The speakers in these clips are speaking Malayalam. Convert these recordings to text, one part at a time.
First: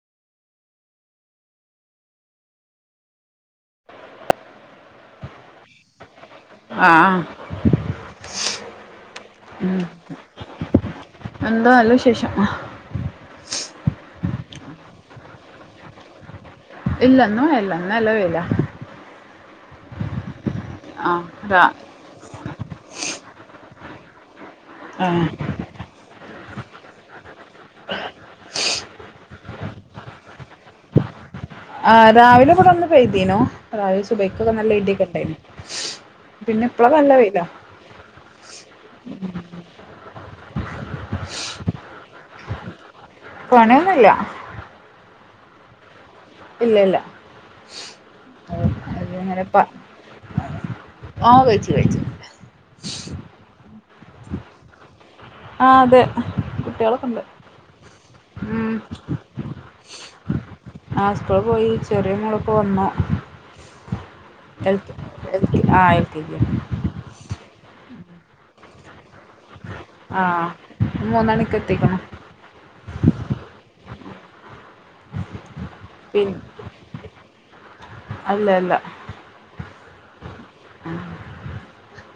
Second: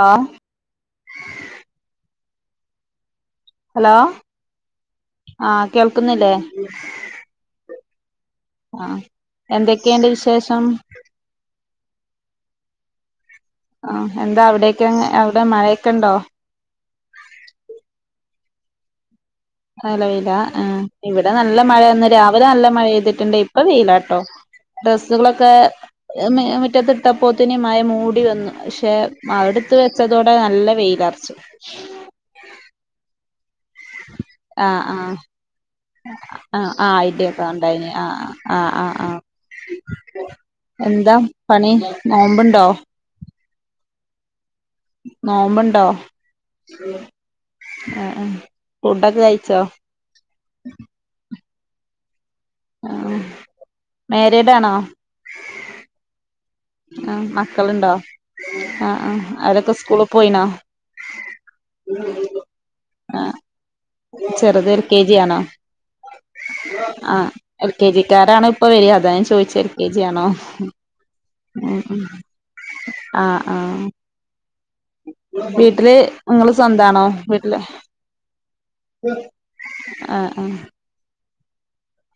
ആഹ് [unintelligible] ഹലോ ആഹ് കേൾക്കുന്നില്ലേ ആഹ് ആഹ് എന്തൊക്കെയുണ്ട് വിശേഷം എന്താ നല്ല വിശേഷം ആ എന്താ അവിടേക്കങ് അവിടെ മഴേക്കെ ണ്ടോ? ഇല്ലെന്നോ ഇല്ലന്ന അല്ലവല നിലവില ആഹ് ഇവിടെ നല്ല രാ മഴയന്ന് രാവിലെ നല്ല മഴെയ്തിട്ടുണ്ട് അതല്ല കേട്ടോ ആഹ് ഡ്രസ്സുകളൊക്കെ മുറ്റത്തിട്ടപ്പോത്തിന് മ മൂടി വന്നു പക്ഷെ അവിടുത്ത് വെച്ചതോടെ നല്ല വെയിലറച്ചു ആ രാവിലെ ഇവിടെ വന്ന് പതീനോ രാവിലെ സുബക്കൊക്കെ നല്ല ഇതിൊക്കെ ഉണ്ടായിന ആ് ആ് ഐഡയ ഒക്കെ ഉണ്ടായി ആ് ആ ആ് ആ് ആ എന്താ പണി നോമ്പുണ്ടോ പണിയൊന്നില്ല നോമ്പുണ്ടോ ഇല്ല ആ ഫുഡൊക്കെ കഴിച്ചോ ആഹ വെച്ചി വേച്ചു ആ മേരഡ ആണോ ആഹ് അതെ കുട്ടികളൊക്കെ ആ ഉണ്ട് മക്കളുണ്ടോ ഉം ആ ആ ആരൊക്കെ സ്കൂള പോയിണോ ആാസ്പിൾ പോയി ചെറിയ മോളപ്പോ വന്നു ചെറുത് എൽ കെ ജി ആണോ എൽ കെ ആഹ് എൽ കെ ജി ആ എൽ കെ ജി ിക്കാരാണോ ഇപ്പൊ വര അതൻ ചോദിച്ച എൽ കെ ജി ആണോ ആഹ് മൂന്നണിക്ക് ഉ ഉ എത്തിക്കണം ആഹ ആഹ പി വീട്ടില് പിൻ നിങ്ങള് സ്വന്താണോ വീട്ടില് അല്ല അല്ല ആഹ ആഹ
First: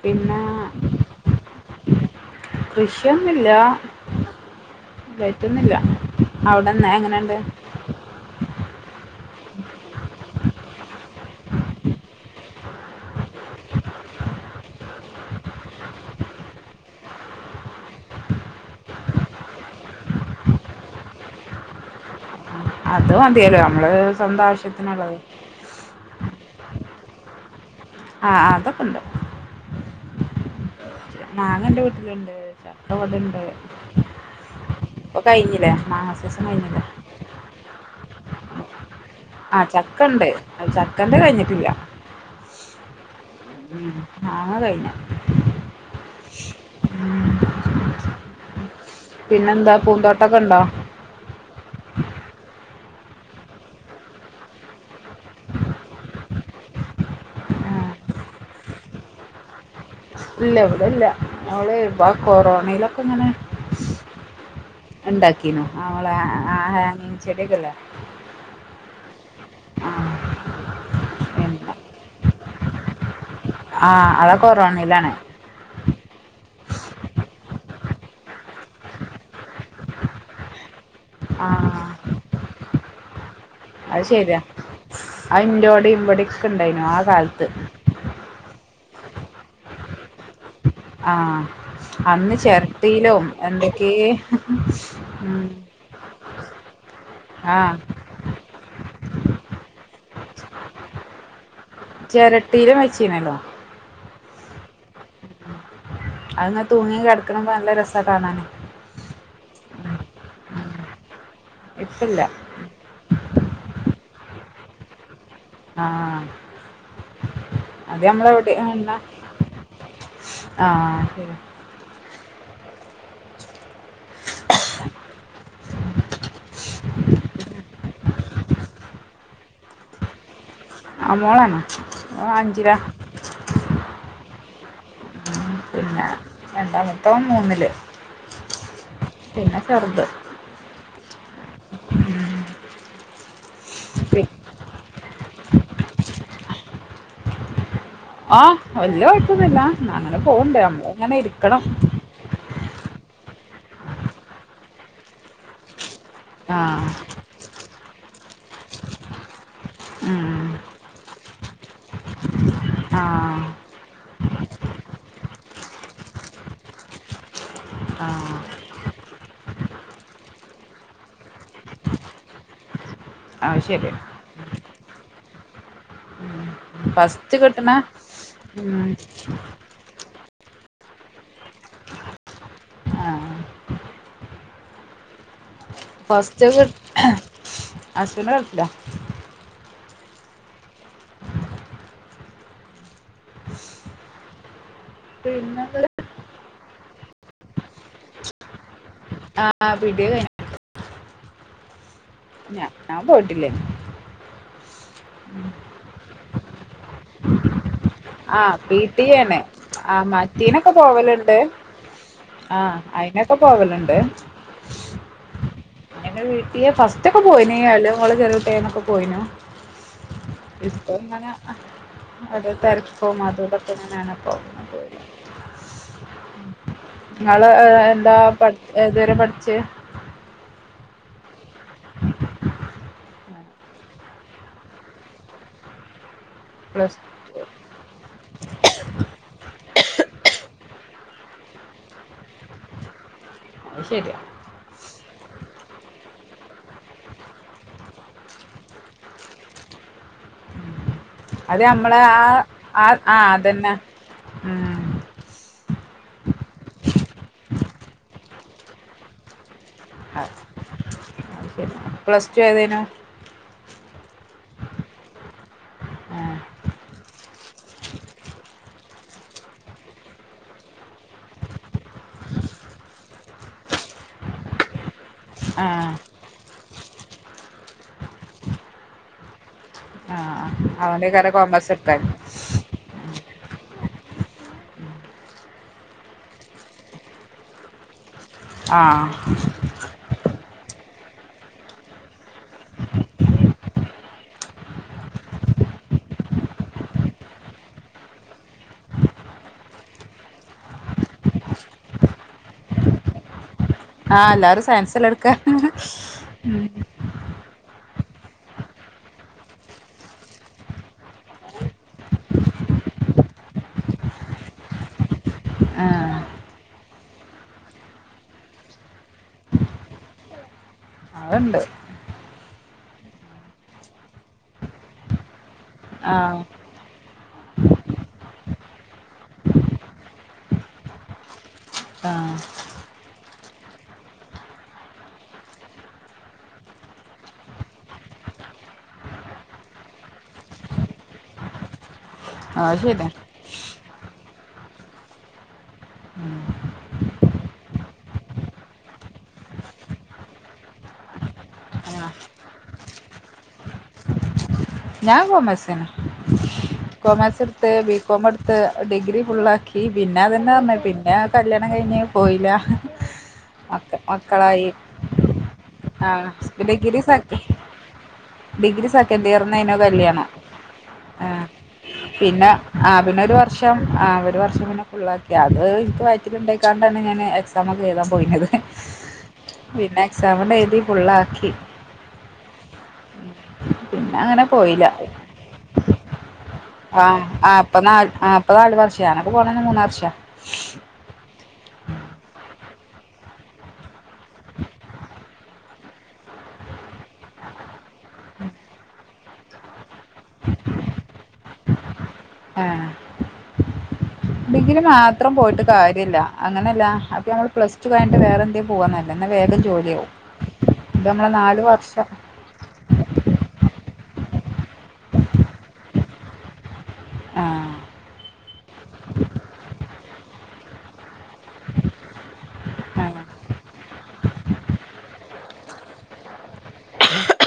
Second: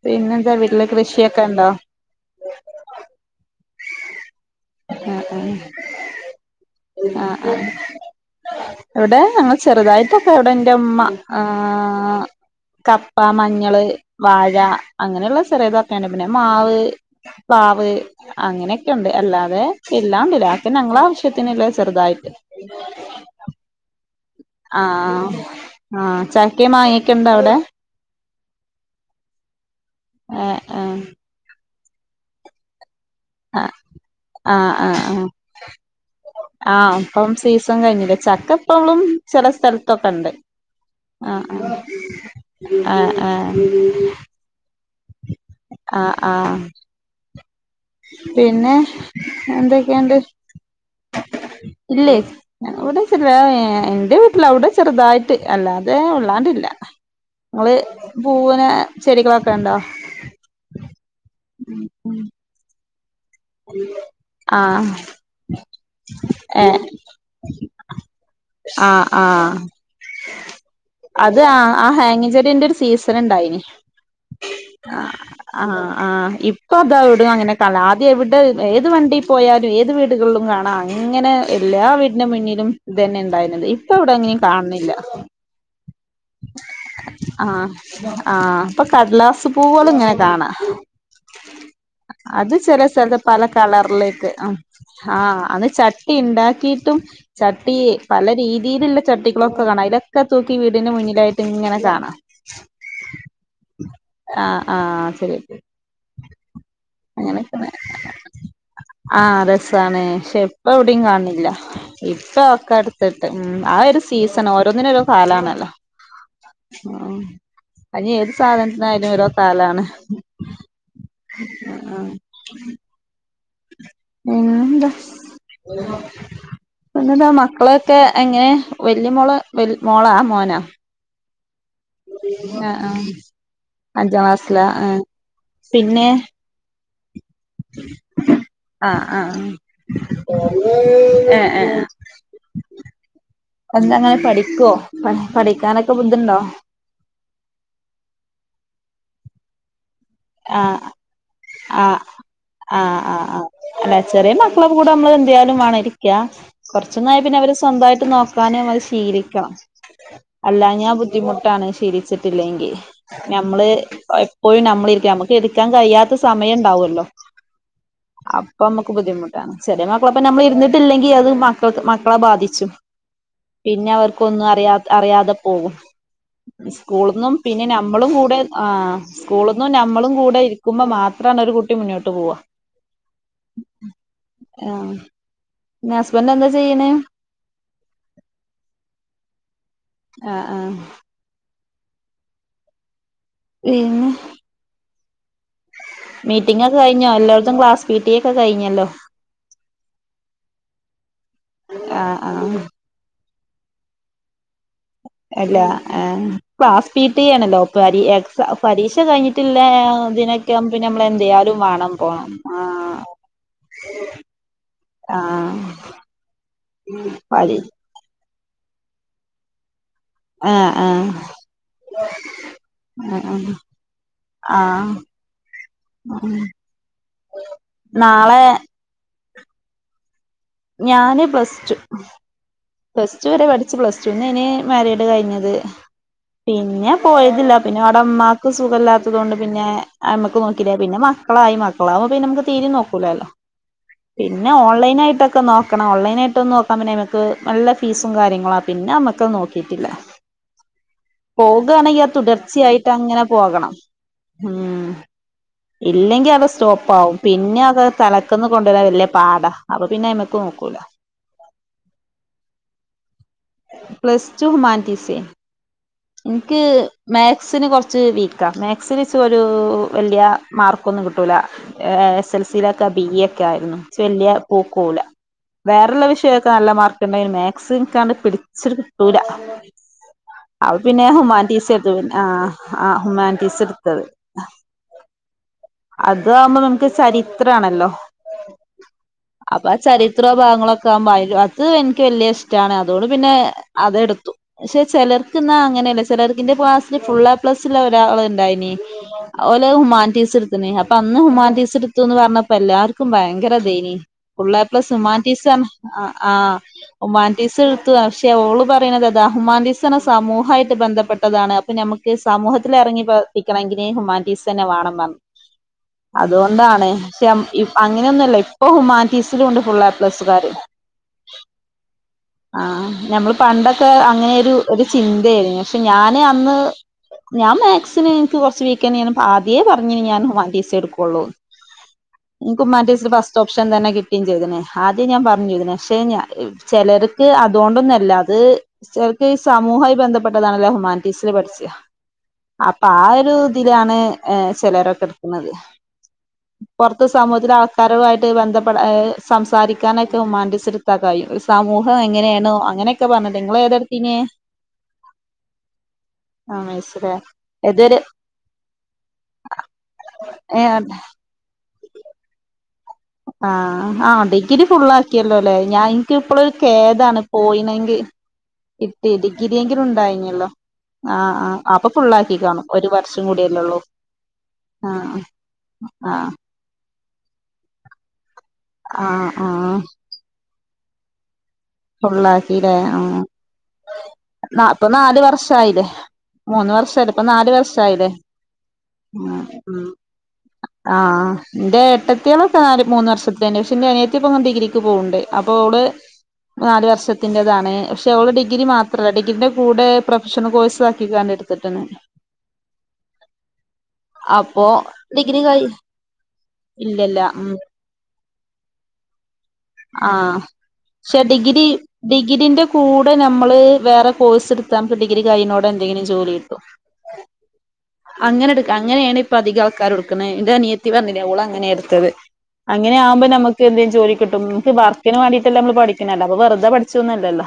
പിന്നെ എന്താ വീട്ടിലേക്ക് കൃഷിയൊക്കെ ഉണ്ടോ കൃഷിയൊന്നുല്ല ആഹ ആ കഴിക്കുന്നില്ല അവിടെന്ന് എങ്ങനെയുണ്ട് ആഹ ആ ഇവിടെ ഞങ്ങൾ ചെറുതായിട്ടൊക്കെ എവിടെ എന്റെമ്മ ആഹ കപ്പ, മഞ്ഞള്, വാഴ, അങ്ങനെയുള്ള ചെറ ഇതൊക്കണ്ട് പിന്നെ മാവ്- പാവ് അങ്ങനെയൊക്കെ ഉണ്ട് അല്ലാതെ ഇല്ലാണ്ടില്ലപ്പെ ഞങ്ങള ആവശ്യത്തിന്ല്ലേ ചെറുതായിട്ട് അത് മതില്ലേ നമ്മള് സ്വന്തം ആവശ്യത്തിനുള്ളത് ആഹ ആഹ ചക്കേ വാങ്ങിയക്കെണ്ട അവിടെ ആഹ അതൊക്കെണ്ട് ആഹ ആഹ ട്ടണ്ട് ആ ചട്ടടണ്ട്പ്പൊ കഴിഞ്ഞില്ലേ മാ ആഹ ഇപ്പം സീസൺ കഴിഞ്ഞില്ല ചക്കപ്പളും ചെില ആ ചക്ക സ്ഥലത്തൊക്കെ ഉണ്ട് ചക്കന്റെ ആഹ കഴിഞ്ഞിട്ടില്ല ആഹ ആ ഉം മാങ്ങ കഴിഞ്ഞു ആ ആഹ ഉം പിന്നെ പിന്നെന്താ എന്തൊക്കെയണ്ട് പൂന്തോട്ടൊക്കെ ഉണ്ടോ ഇല്ലേ ഞവിടെ ചെറ എന്റെ വീട്ടില അവിടെ ചെറുതായിട്ട് അല്ലാതെ ഉള്ളാണ്ടില്ല നിങ്ങള് ആ, പൂവിനെ ചെടികളൊക്കെ ഉണ്ടോ ഇല്ല ഇവിടെല്ല നമ്മള് ഇപ്പ ആ കൊറോണയില ആഹ ഉണ്ടാക്കീനു അവളെ ആ ഏ ഹാങ്ങിങ് ചെടിയൊക്കെല്ലേ ആഹ ആഹ ആ അത് ആ പിന്നെ ആ ഹാങ്ങിചെടന്റെ- സീസൺ ആ അതൊ കൊറോണയിലാണ് ഉണ്ടായിപ്പൊ അതട അങ്ങനെ ല ആദ്യം എവിടെ ഏത് വണ്ടിയിൽ പോയാലും ഏത് വീടുകളിലും കാണാ അങ്ങനെ എല്ലാ ആ വീടിന്റെ മുന്നിലും ഇത് തന്നെ ഉണ്ടായിരുന്നത് ഇപ്പൊ അത് ഇവിടെ അങ്ങനും ശരിയാ കാണുന്നില്ല അത് ഇൻ്റോടെ ഇവിടെയൊക്കെ ഉണ്ടായിനു ആ കാലത്ത് ആഹ ആഹ ഇപ്പൊ കടലാസ് പൂകൾ ഇങ്ങനെ കാണാം ആ അന്ന് അത് ചെറിയ ചെറുത് ചിരട്ടയിലും പല എന്തൊക്കെ കളറിലേക്ക് ഉം ആഹ് അത് ചട്ടി ഉണ്ടാക്കിട്ടും ആ ചട്ടി പല രീതിയിലുള്ള ചട്ടികളൊക്കെ കാണാം ഇതൊക്കെ തൂക്കി വീടിന് മുന്നിലായിട്ട് ഇങ്ങനെ കാണാം ചിരട്ടിയിലും വെച്ചുന്നല്ലോ ആഹ ശരി ശ അങ്ങനങ് തൂങ്ങി കിടക്ക്പൾ നല്ല രസട്ടണാൻ ആഹ രസമാണ് പക്ഷെ ഉം. ഇപ്പ എവിടയും കാണില്ല ഇപ്പില്ല ഇപ്പൊ ഒക്കെ അടുത്തിട്ട് ഉ ആ ഒരു സീസൺ ഓരോന്നിനും ഒരു കാലമാണ് ആ ല അത് അനി ഏത് നമ്മളെവിടെ എന്നാ സാധനത്തിനായാലും ഓരോ കാലാണ് ആ ശരി ഉ [inaudible] [unintelligible] എന്നന്നതാ മക്കളൊക്കെ എങ്ങനെ വല്യ മോള മോളാ മോനാ ആ മോളാണോ ഓൻ അഞ്ചിലാ ആഹ ആ അഞ്ചാം ക്ലാസ്സില ആഹ പിന്നെ [unintelligible] മൂന്നില് ആഹ പിന്നെ ചെറുത് ആഹ ആഹ ഉം. ആഹ ആഹ എന്താ അങ്ങനെ പി- പഠിക്കുവോ പ പഠിക്കാനൊക്കെ ബുദ്ധിണ്ടോ ആഹ് വല്യ കുഴപ്പന്നില്ല അങ്ങനെ പോവണ്ടേ ആഹ് നമ്മ അങ്ങനെ ഇരിക്കണം ആ ആ അല്ലെ ചെറിയ മക്കള കൂടെ നമ്മള് ാലും വേ ഇരിക്ക ആ കൊറച്ചന്നായി പിന്നെ അവര് സ്വന്തമായിട്ട് നോക്കാനും അത് ശീലിക്കണം ഉം. അല്ല ഞാൻ ബുദ്ധിമുട്ടാണ് ശീരിച്ചിട്ടില്ലെങ്കിൽ ആ ഞമ്മള് [unintelligible] പോയി നമ്മളിരിക്ക നമുക്ക് എടുക്കാൻ കഴിയാത്ത സമയം ഉണ്ടാവല്ലോ ആഹ ബുദ്ധിമുട്ടാണ് ചെ മക്കളപ്പ നമ്മൾ ഇരുന്നിട്ടില്ലെങ്കിൽ അത് മക്കൾ മക്കളെ ബാധിച്ചു ആ പിന്നെ ശരി അവർ ക്കേഒന്നും അറിയാ അറിയാതെ പോകും സ്കൂള്നിന്നും ഫസ്റ്റ് പിന്നെ കിട്ടണ നമ്മളും കൂടെ ആ ഉം. സ്കൂള് നമ്മളും കൂടെ ഇരിക്കുമ്പോ മാത്രണ ഒരു കുട്ടി മുന്നോട്ട് പോവാ ആ ആഹ ഫസ്റ്റ് അശ്വിന കട്ടില്ല ആഹ ആഹ [unintelligible] [inaudible] [unintelligible] പിന്നെ മീറ്റിങ്ങക്കെ കഴിഞ്ഞോ എല്ലായിടത്തും ക്ലാസ് കിട്ടിയൊക്കെ കഴിഞ്ഞല്ലോ ആഹ് പിട [unintelligible] ആഹ് ഞ ആഹ് ഞാൻ പോയിട്ടില്ലേ അല്ല [unintelligible] ആ പി പരീക്ഷ ടി ആണ് കഴിഞ്ഞിട്ടില്ല ആ ഇതിനൊക്കെ മറ്റീനൊക്കെ പിന്നെ നമ്മള എന്ത പോവലുണ്ട് ചെയ്യാലും വേണം പോണം ആ അതിനൊക്കെ പോവലുണ്ട് ആഹ ഇറ്റൊക്കെ പോയിനയാള് മോള് ചെറിയട്ടൈനൊക്കെ പോയിനു ആഹ് ഇപ്പ ആഹ് ഇങ്ങനെ അത് തലപ്പവും ആഹ് അതതൊക്കെങ്ങനെയാണ് പോകുന്നത് ആ ങ്ങള്ൾ എന്താ നാളെ ഏതുവരെ പഠിച്ച് ഞാന് പ്ലസ് ടു പ്ലസ് ചൂരെ പഠിച്ചു പ്ലസ് ടുന്ന് ഇന് മരിയേഡ് കഴിഞ്ഞത് പിന്നെ പ്ലസ് ടു പോയതില്ല പിന്നെ അവിടെ അമ്മാക്ക് സുഖമല്ലാത്തത് കൊൊണ്ട് പിന്നെ അ അമ്മക്ക് നോക്കില്ലേ പിന്നെ മക മക്കളായി മക്കളാവ്പോന്നെ നമുക്ക് തീരി നോക്കൂലല്ലോ അത് ശരിയാ പിന്നെ ഓൺലൈൻ ആയിട്ടൊ ഓൺലൈനായിയിട്ട്ന്നന്ന് നോക്കാൻന്നെമക്ക് നല്ല ഫീസും കാര്യങ്ങള ആ പിന്നെ നമ്മക്ക് നോക്കിട്ടില്ല [inaudible] അത് നമ്മളെ പോകയാണെങ്കിൽ ആ ആ തുടർച്ചയായിട്ട് ആ അങ്ങനെ പോകണം അതന്നെ ഉം ഇല്ലെങ്കി അടെ സ്റ്റോപ്പ ആാവും പിന്നെ അത്െ തലക്കന്ന് കൊണ്ടുവരാൻ വലിയ പാടാ അപ അത് പ്ലസ് ടു എതയിനു പ്ലസ് ടു ഹുമാനിറ്റീസ് എനിക്ക് മാക്സ് കൊറച്ച് വീക്ക മേ [unintelligible] ഒരു വലിയ മാർക്കൊന്നും കിട്ടല എസ് എൽ സയിലൊക്കെ ബി എ ഒക്കെ ആയിരുന്നു [unintelligible] ആ വേറെള്ള വിഷയമൊക്കെ നല്ല മാർക്ക്ുണ്ടന് മാക്സി കാണ്ട് പിടിച്ചി കിട്ടൂല ആ അ പിന്നെ അവന്റെക്കാരം ഹുമാൻ ടീസ് കോമേഴ്സ് എടുത്തു എടുത്തെ പിന്നെ ആ ആ് ഹുമാൻ ടീസ് എടുത്തത് അത ആകുമ്പോ നമുക്ക് ചരിത്ര ആണല്ലോ ആ ങ്ങളൊക്കെ ആകുമ്പോ അത് എനിക്ക് വലിയ ഇഷ്ടമാണ് അതോണ്ട് പിന്നെ അതെടുത്തു പക്ഷെ ചിലർക്ക് എന്ന അങ്ങനെയല്ല ചിലർക്കിന്റെ പക്ലാസ്സിൽ ഫുള്ള പ്ലസ്ള്ള ഒരാള ഉണ്ടായിനി ലെ ഹുമാൻ ടീസ എടുത്ണ് അപ്പൊ അന്ന് ഹുമാൻ എടുത്തുന്ന് പറഞ്ഞപ്പോ എല്ലാർക്കും ഭയങ്കര ആഹ എല്ലാരും സയൻസ് ഒമാൻ ടീസ് ആ ഹുമാനിറ്റീസ് [unintelligible] ഓള് പറയണത് അതാ ഹുമാനിറ്റീസ് സമൂഹമായിട്ട് ബന്ധപ്പെട്ടതാണ് അപ്പൊ നമുക്ക് സമൂഹത്തില ഇറങ്ങി പ്രവർത്തിക്കണേ മേങ്കിൽ ഹുമാറ്റീസ്ന്നെ വേണം പറഞ്ഞു ആ അതുകൊണ്ടാണ് പക്ഷെ അങ്ങനെയൊന്നുമല്ല ഇപ്പൊ ഹുമാൻറ്റീസ് ണ്ട് ഫുൾ ആപ്പ്ലസ് കാര് അതുണ്ട് ആഹ ഞമ്മള് പണ്ടൊക്കെ അങ്ങനെ ഒരു ചിന്തയായിരുന്നു പക്ഷെ ആ ഞാന് അന്ന് ഞാൻ മാത്സിന് എനിക്ക് കുറച്ച് വീക്ക ഞൻ ആദ്യയേ പറഞ്ഞ ഞാൻ ഹുമാൻറ്റീസ എടുക്കുള്ളു ആ ഇക്ക്റ്റീസ ബസ്റ്റ് ഓഷൻ തന്നെക്കിട്ട കിട്ടി ചെയ്ത്ണ് ആദ്യം ഞാൻ പറഞ്ഞുചെയ്ത്ണ് പക്ഷെ ചിലർക്ക് അതുകൊണ്ടൊന്നല്ല അത് അത സമൂഹമായി ബന്ധപ്പെട്ടതാണ്ണല്ല ഹുമാനിറ്റീസ് പഠിച്ച അത് അപ്പൊ ആ ശരിയാ ഒരു ഇതിലാണ് ഏ ചിലരൊക്കെ എടുക്കുന്നത് ഉം പുറത്ത് സമൂഹത്തിൽ ആൾക്കാരുവമായിട്ട് ബന്ധപ്പെട്ട സംസാരിക്കാനൊക്കെമാൻറ്റസെടുത്താ കാര് സമൂഹം ആ എങ്ങനെയാണോ അങ്ങനെയൊക്കെ പറഞ്ഞത് നിങ്ങള ത ത്തിനെ ഞാ കൊ മസിന് ആഹ് മനസ്സിലായി കോമേഴ്സൊടുത്ത് ബി ഏതൊരു കോമെടുത്ത് ഡിഗ്രി ഫുള്ളാക്കി. പിന്നെ അതന്നെ ന്നെ ഏഹ് പിന്നെ കല്യാ കഴിഞ്ഞ് പോയില്ല. അ മക്ക അ ഡിഗ്രി മക്കളായി ഫുള്ളാക്കിയല്ലല്ലേ. ഞാൻ ആ എനിക്ക് ഇപ്പോളയൊരു ഡിഗ്രി കേദാണ് സെക്ക പോയിന്നെങ്കിൽ. ഡിഗ്രി സെക്കന്റിയർ എങ്കിലുണ്ടായിഞ്ഞല്ലോ ആ പിന്നെ ആ പിന്നെ ഒരു വർഷം ആ ഒരു വർഷം പിന്നെ ആഹ് ഫുള്ളാക്കി. അത് എനിക്ക് ആഹ് വയിറ്റിലുണ്ടായിക്കാണ്ട ഞാന് എക്സാം ഒക്കെഴുതാപ്പോയിന്നത്. ആ ആ ത് ഫുള്ളാക്കി ഫുള്ളാക്കില്ലേ? പിന്നെ അങ്ങനെ ആഹ് പോയില്ല അപ്പ നാല് വർഷമായില്ലേ. മൂന്ന് ആ വർഷമല്ല. ഇപ്പൊ നാല് ആ ഇപ്പ വർഷായില്ലേ നാല് ആ ഇപ്പ നാല് വർഷാ ഞാനൊക്കെ ഉം പോണന്ന് മൂന്ന് ഉം വർഷാ ആഹ് എന്റെ ഏട്ടത്തിയണ് നാല് മൂന്ന് വർഷത്തിന്റെ. പക്ഷെ എന്റെനിയത്തിപ്പൊ ഡിഗ്രിക്ക് പോവൊണ്ട്. അപ്പോ അവള്. നാല് വർഷത്തിന്റെതാണ്. പക്ഷെ ഓള് ഡിഗ്രി മാത്രമല്ല. ഡിഗ്രിന്റെ കൂടെ പ്രൊഫഷണൽ കോഴ്സാക്കിക്കാണ്ട്. എടുത്തിണ് ആ [inaudible] ഡിഗ്രി മാത്രം ഡിഗ്രി പോയിട്ട് കഴി കാര്യല്ല. അങ്ങെനെയല്ല. ഇല്ലല്ല അപ്പം നമ്മള് ഉം പ്ലസ് ടു കഴിയ്ട്ട് വെറെന്തേം പോവ നല്ല ന്നെ ജോലിയാവും ആഹ് ഇത് പക്ഷെ നമ്മളെ നാല് ഡിഗ്രി വർഷം ഡിഗ്രീന്റെക്കൂടെ നമ്മെള്. വെറെ കോഴ്സെടുത്താൻ ഡിഗ്രിക്കഴിയുതോടെ എന്തെങ്കിലും ജോലി കിട്ടോ? ആ അങ്ങനെ എടുക്ക അങ്ങനെയാണ് ഇപ്പധികയാൾക്കാരെടുക്കുന്നെ. എന്റെ അനിയത്തി പറഞ്ഞില്ലെ അവൾ അങ്ങനെയെടുത്തത്. ആഹ് അങ്ങനെയാമ്പം നമ്മുക്ക് എന്തേ ജോലി കിട്ടും. ഇപ്പവർക്കിന് വേണ്ടിയിട്ടല്ലേ നമ്മൾ പഠി പിന്നെല്ലാതെ വെറ്തെ പഠിച്ചൊന്നല്ലല്ലോ.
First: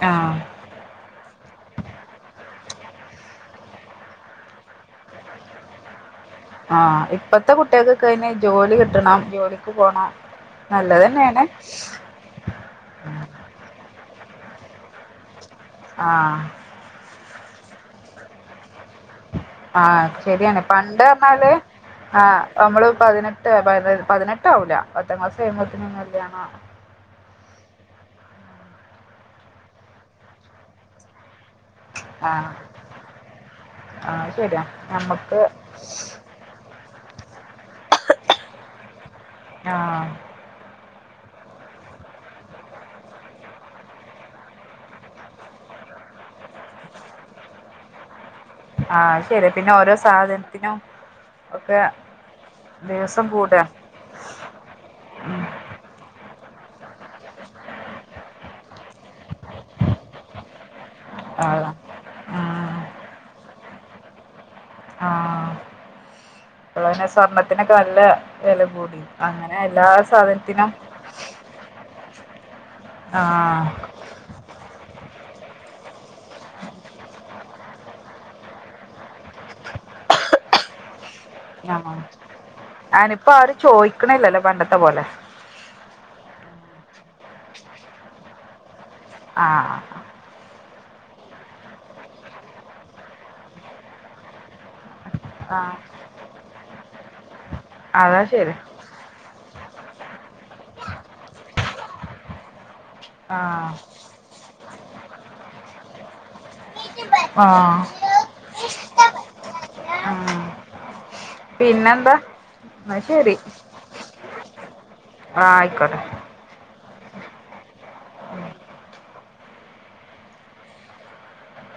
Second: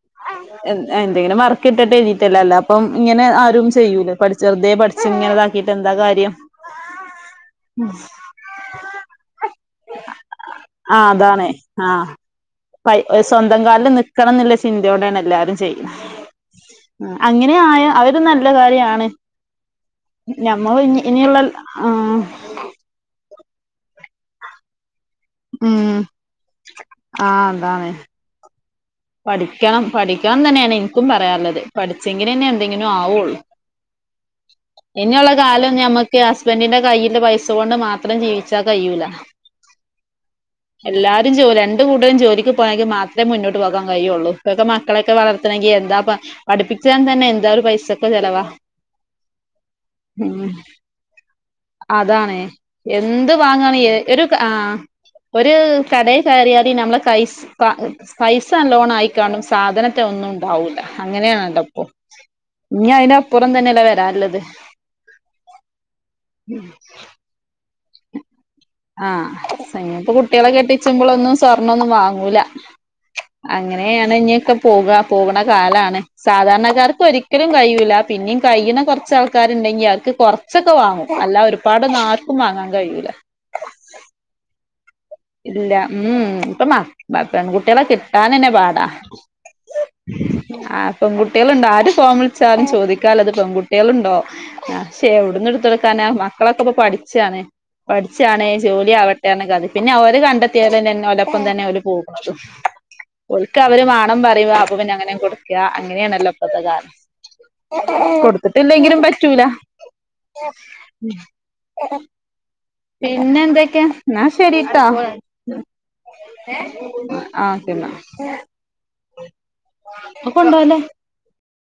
അ എൻ എന്തെങ്കിലും വർക്ക് കിട്ടട്ടെ കരുതിയിട്ടല്ലേ. അല്ലപ്പം ഇങ്ങനെ ആരും ചെയ്യൂല. പഠിച്ച് വെറ്തെ പഠിച്ചിങ്ങനെതാ- ക്കിട്ട് എന്താ കാര്യം ആ ഇപ്പത്തെ കുട്ടികൾക്കെഴിഞ്ഞാ ജോലി കിട്ടണം, ജോലിക്ക് പോണം ആ നല്ലതന്നെയാണ്. ഏ സ്വന്തം കാലിൽ നിക്കണന്നെന്നുള്ള ചിന്തയോടൊണ് എല്ലാരും ചെയ്യണേ. ആഹ് അങ്ങനെയായ അവെര് നല്ല കാര്യാണ്. ആഹ് ശെരിയാണ്. ഞമ്മൾ പണ്ട് ഇനിയുള്ള റഞ്ഞാല് ആ നമ്മെള് പതിനെട്ട് പത് പതി പതിനെട്ട് ആവൂല. പത്താം ക്ലാസ് ഉം കഴിയുമ്പോയൊത്തന്നില്ല്യാണമാ. ആ അതാണ് പഠിക്കണം പഠിക്കണ ന്നെയാണ് എനിക്കും പറയള്ളത്. പഠിച്ചെങ്കിനന്നെ ആഹ് എന്തെങ്കിനും ആവോള്ളൂ. ആഹ് ശരിയാ ഇനിയൊള്ള നമ്മക്ക് കാലം ഞമ്മക്ക് ഹസ്ബന്റിന്റെ കയ്യില് പൈസ കൊണ്ട് മാത്രം ജീവിച്ചാ കഴിയൂല. ആഹ് എല്ലാരും ജോ രണ്ട് കൂട്ടരും ജോലിക്ക് പോയാെങ്കി മാത്രേ മുന്നോട്ട് പോകാൻ കഴിക്കൊള്ളൂ. ഇപ്പെക്കെ മക്കളെക്കെ വളർത്തണങ്കിയെന്താ പാറയാ പഠിപ്പിച്ചാൻ തന്നെ എന്തേറു പൈസക്കെ ചെലവാ. അതെ പിന്നെ ഓരോ ഉം സാധനത്തിനോ അതാണ്. എന്ത് കൂടാ വാങ്ങണെ ഏ ഒരു ക ആഹ് ഉം ഒരു കടേ കയറിയാൽ നമ്മെളെ കയ്യിൽ സ് പൈ പൈസനല്ലോണയി കാണും. സാധനത്തെ ഒന്നും ഉണ്ടാവുല്ല. ആഹ് അങ്ങനെയാണല്ലോയിപ്പൊ. ഇനി അതിനനപ്പുറം തന്നെയല്ല വെരാനൊള്ളത്. ആഹ് ഇപ്പള്ന്നെ സ്വർണത്തിനൊക്കെ നല്ലേ ആഹ്, സുന്നത്ത് കുട്ടികളെ സാധനത്തിനും കെട്ടിച്ചമ്പളൊന്നും സ്വർണ്ണൊന്നും വാങ്ങൂല. ആഹ് അങ്ങനെയാണിനിക്കെ പോക്‌ക. പോകണ കാലണ് സാധാരണക്കാർക്ക് ഒരിക്കലും കഴിയുല്ല പിന്നെയും കഴിയുന്ന കുറച്ച ആൾക്കാരുണ്ടെങ്കി അവർക്ക് കൊറച്ചൊക്കെ വാങ്ങും അല്ല ഒരുപാട് നർക്കും വാങ്ങാൻ കഴിയൂല ചോദിക്കണില്ലല്ലോ പണ്ടത്തെ പോലെ ഇല്ല ഉം ട്ടമാ ബപ്പ ഗുട്ടിയ എല്ല കിട്ടാ നനെ ബാടാ ആ ആ പെൺകുട്ടികളുണ്ടോ ആര് ഫോം വിളിച്ചാരും ചോദിക്കാാലത് പെൺകുട്ടികളുണ്ടോ ആ പക്ഷെ എവടന്ന് ആഹ് ഇടുതൊടുക്കാന മക്കളൊക്കെ ഇപ്പോ പഠിച്ചാണ് അതാ പഠിച്ചാണ് ശരി ജോലി ആവട്ടെന്ന കഥ പിന്നെ അവര് കണ്ടെത്തിയാലുംെ ഒലപ്പം തന്നെ അവര് പോൂടുത്തു ഒക്ക് ആഹ് അവര് വേണം പറ അപ്പ പിന്നെ അങ്ങനെ കൊടുക അങ്ങനെയണല്ലോ ഇപത്തെ കാലം ആഹ് കൊടുത്തിട്ടില്ലെങ്കിലും പറ്റൂല ആഹ് ഉ പിന്നെന്താ എന്നാ ശരി പിന്നെ എന്തൊക്കെയ ന്നാ ശരിട്ടാ ആഹ് ആയിക്കോട്ടെ ആക്കെന്നാ ത്കൊണ്ടല്ലേ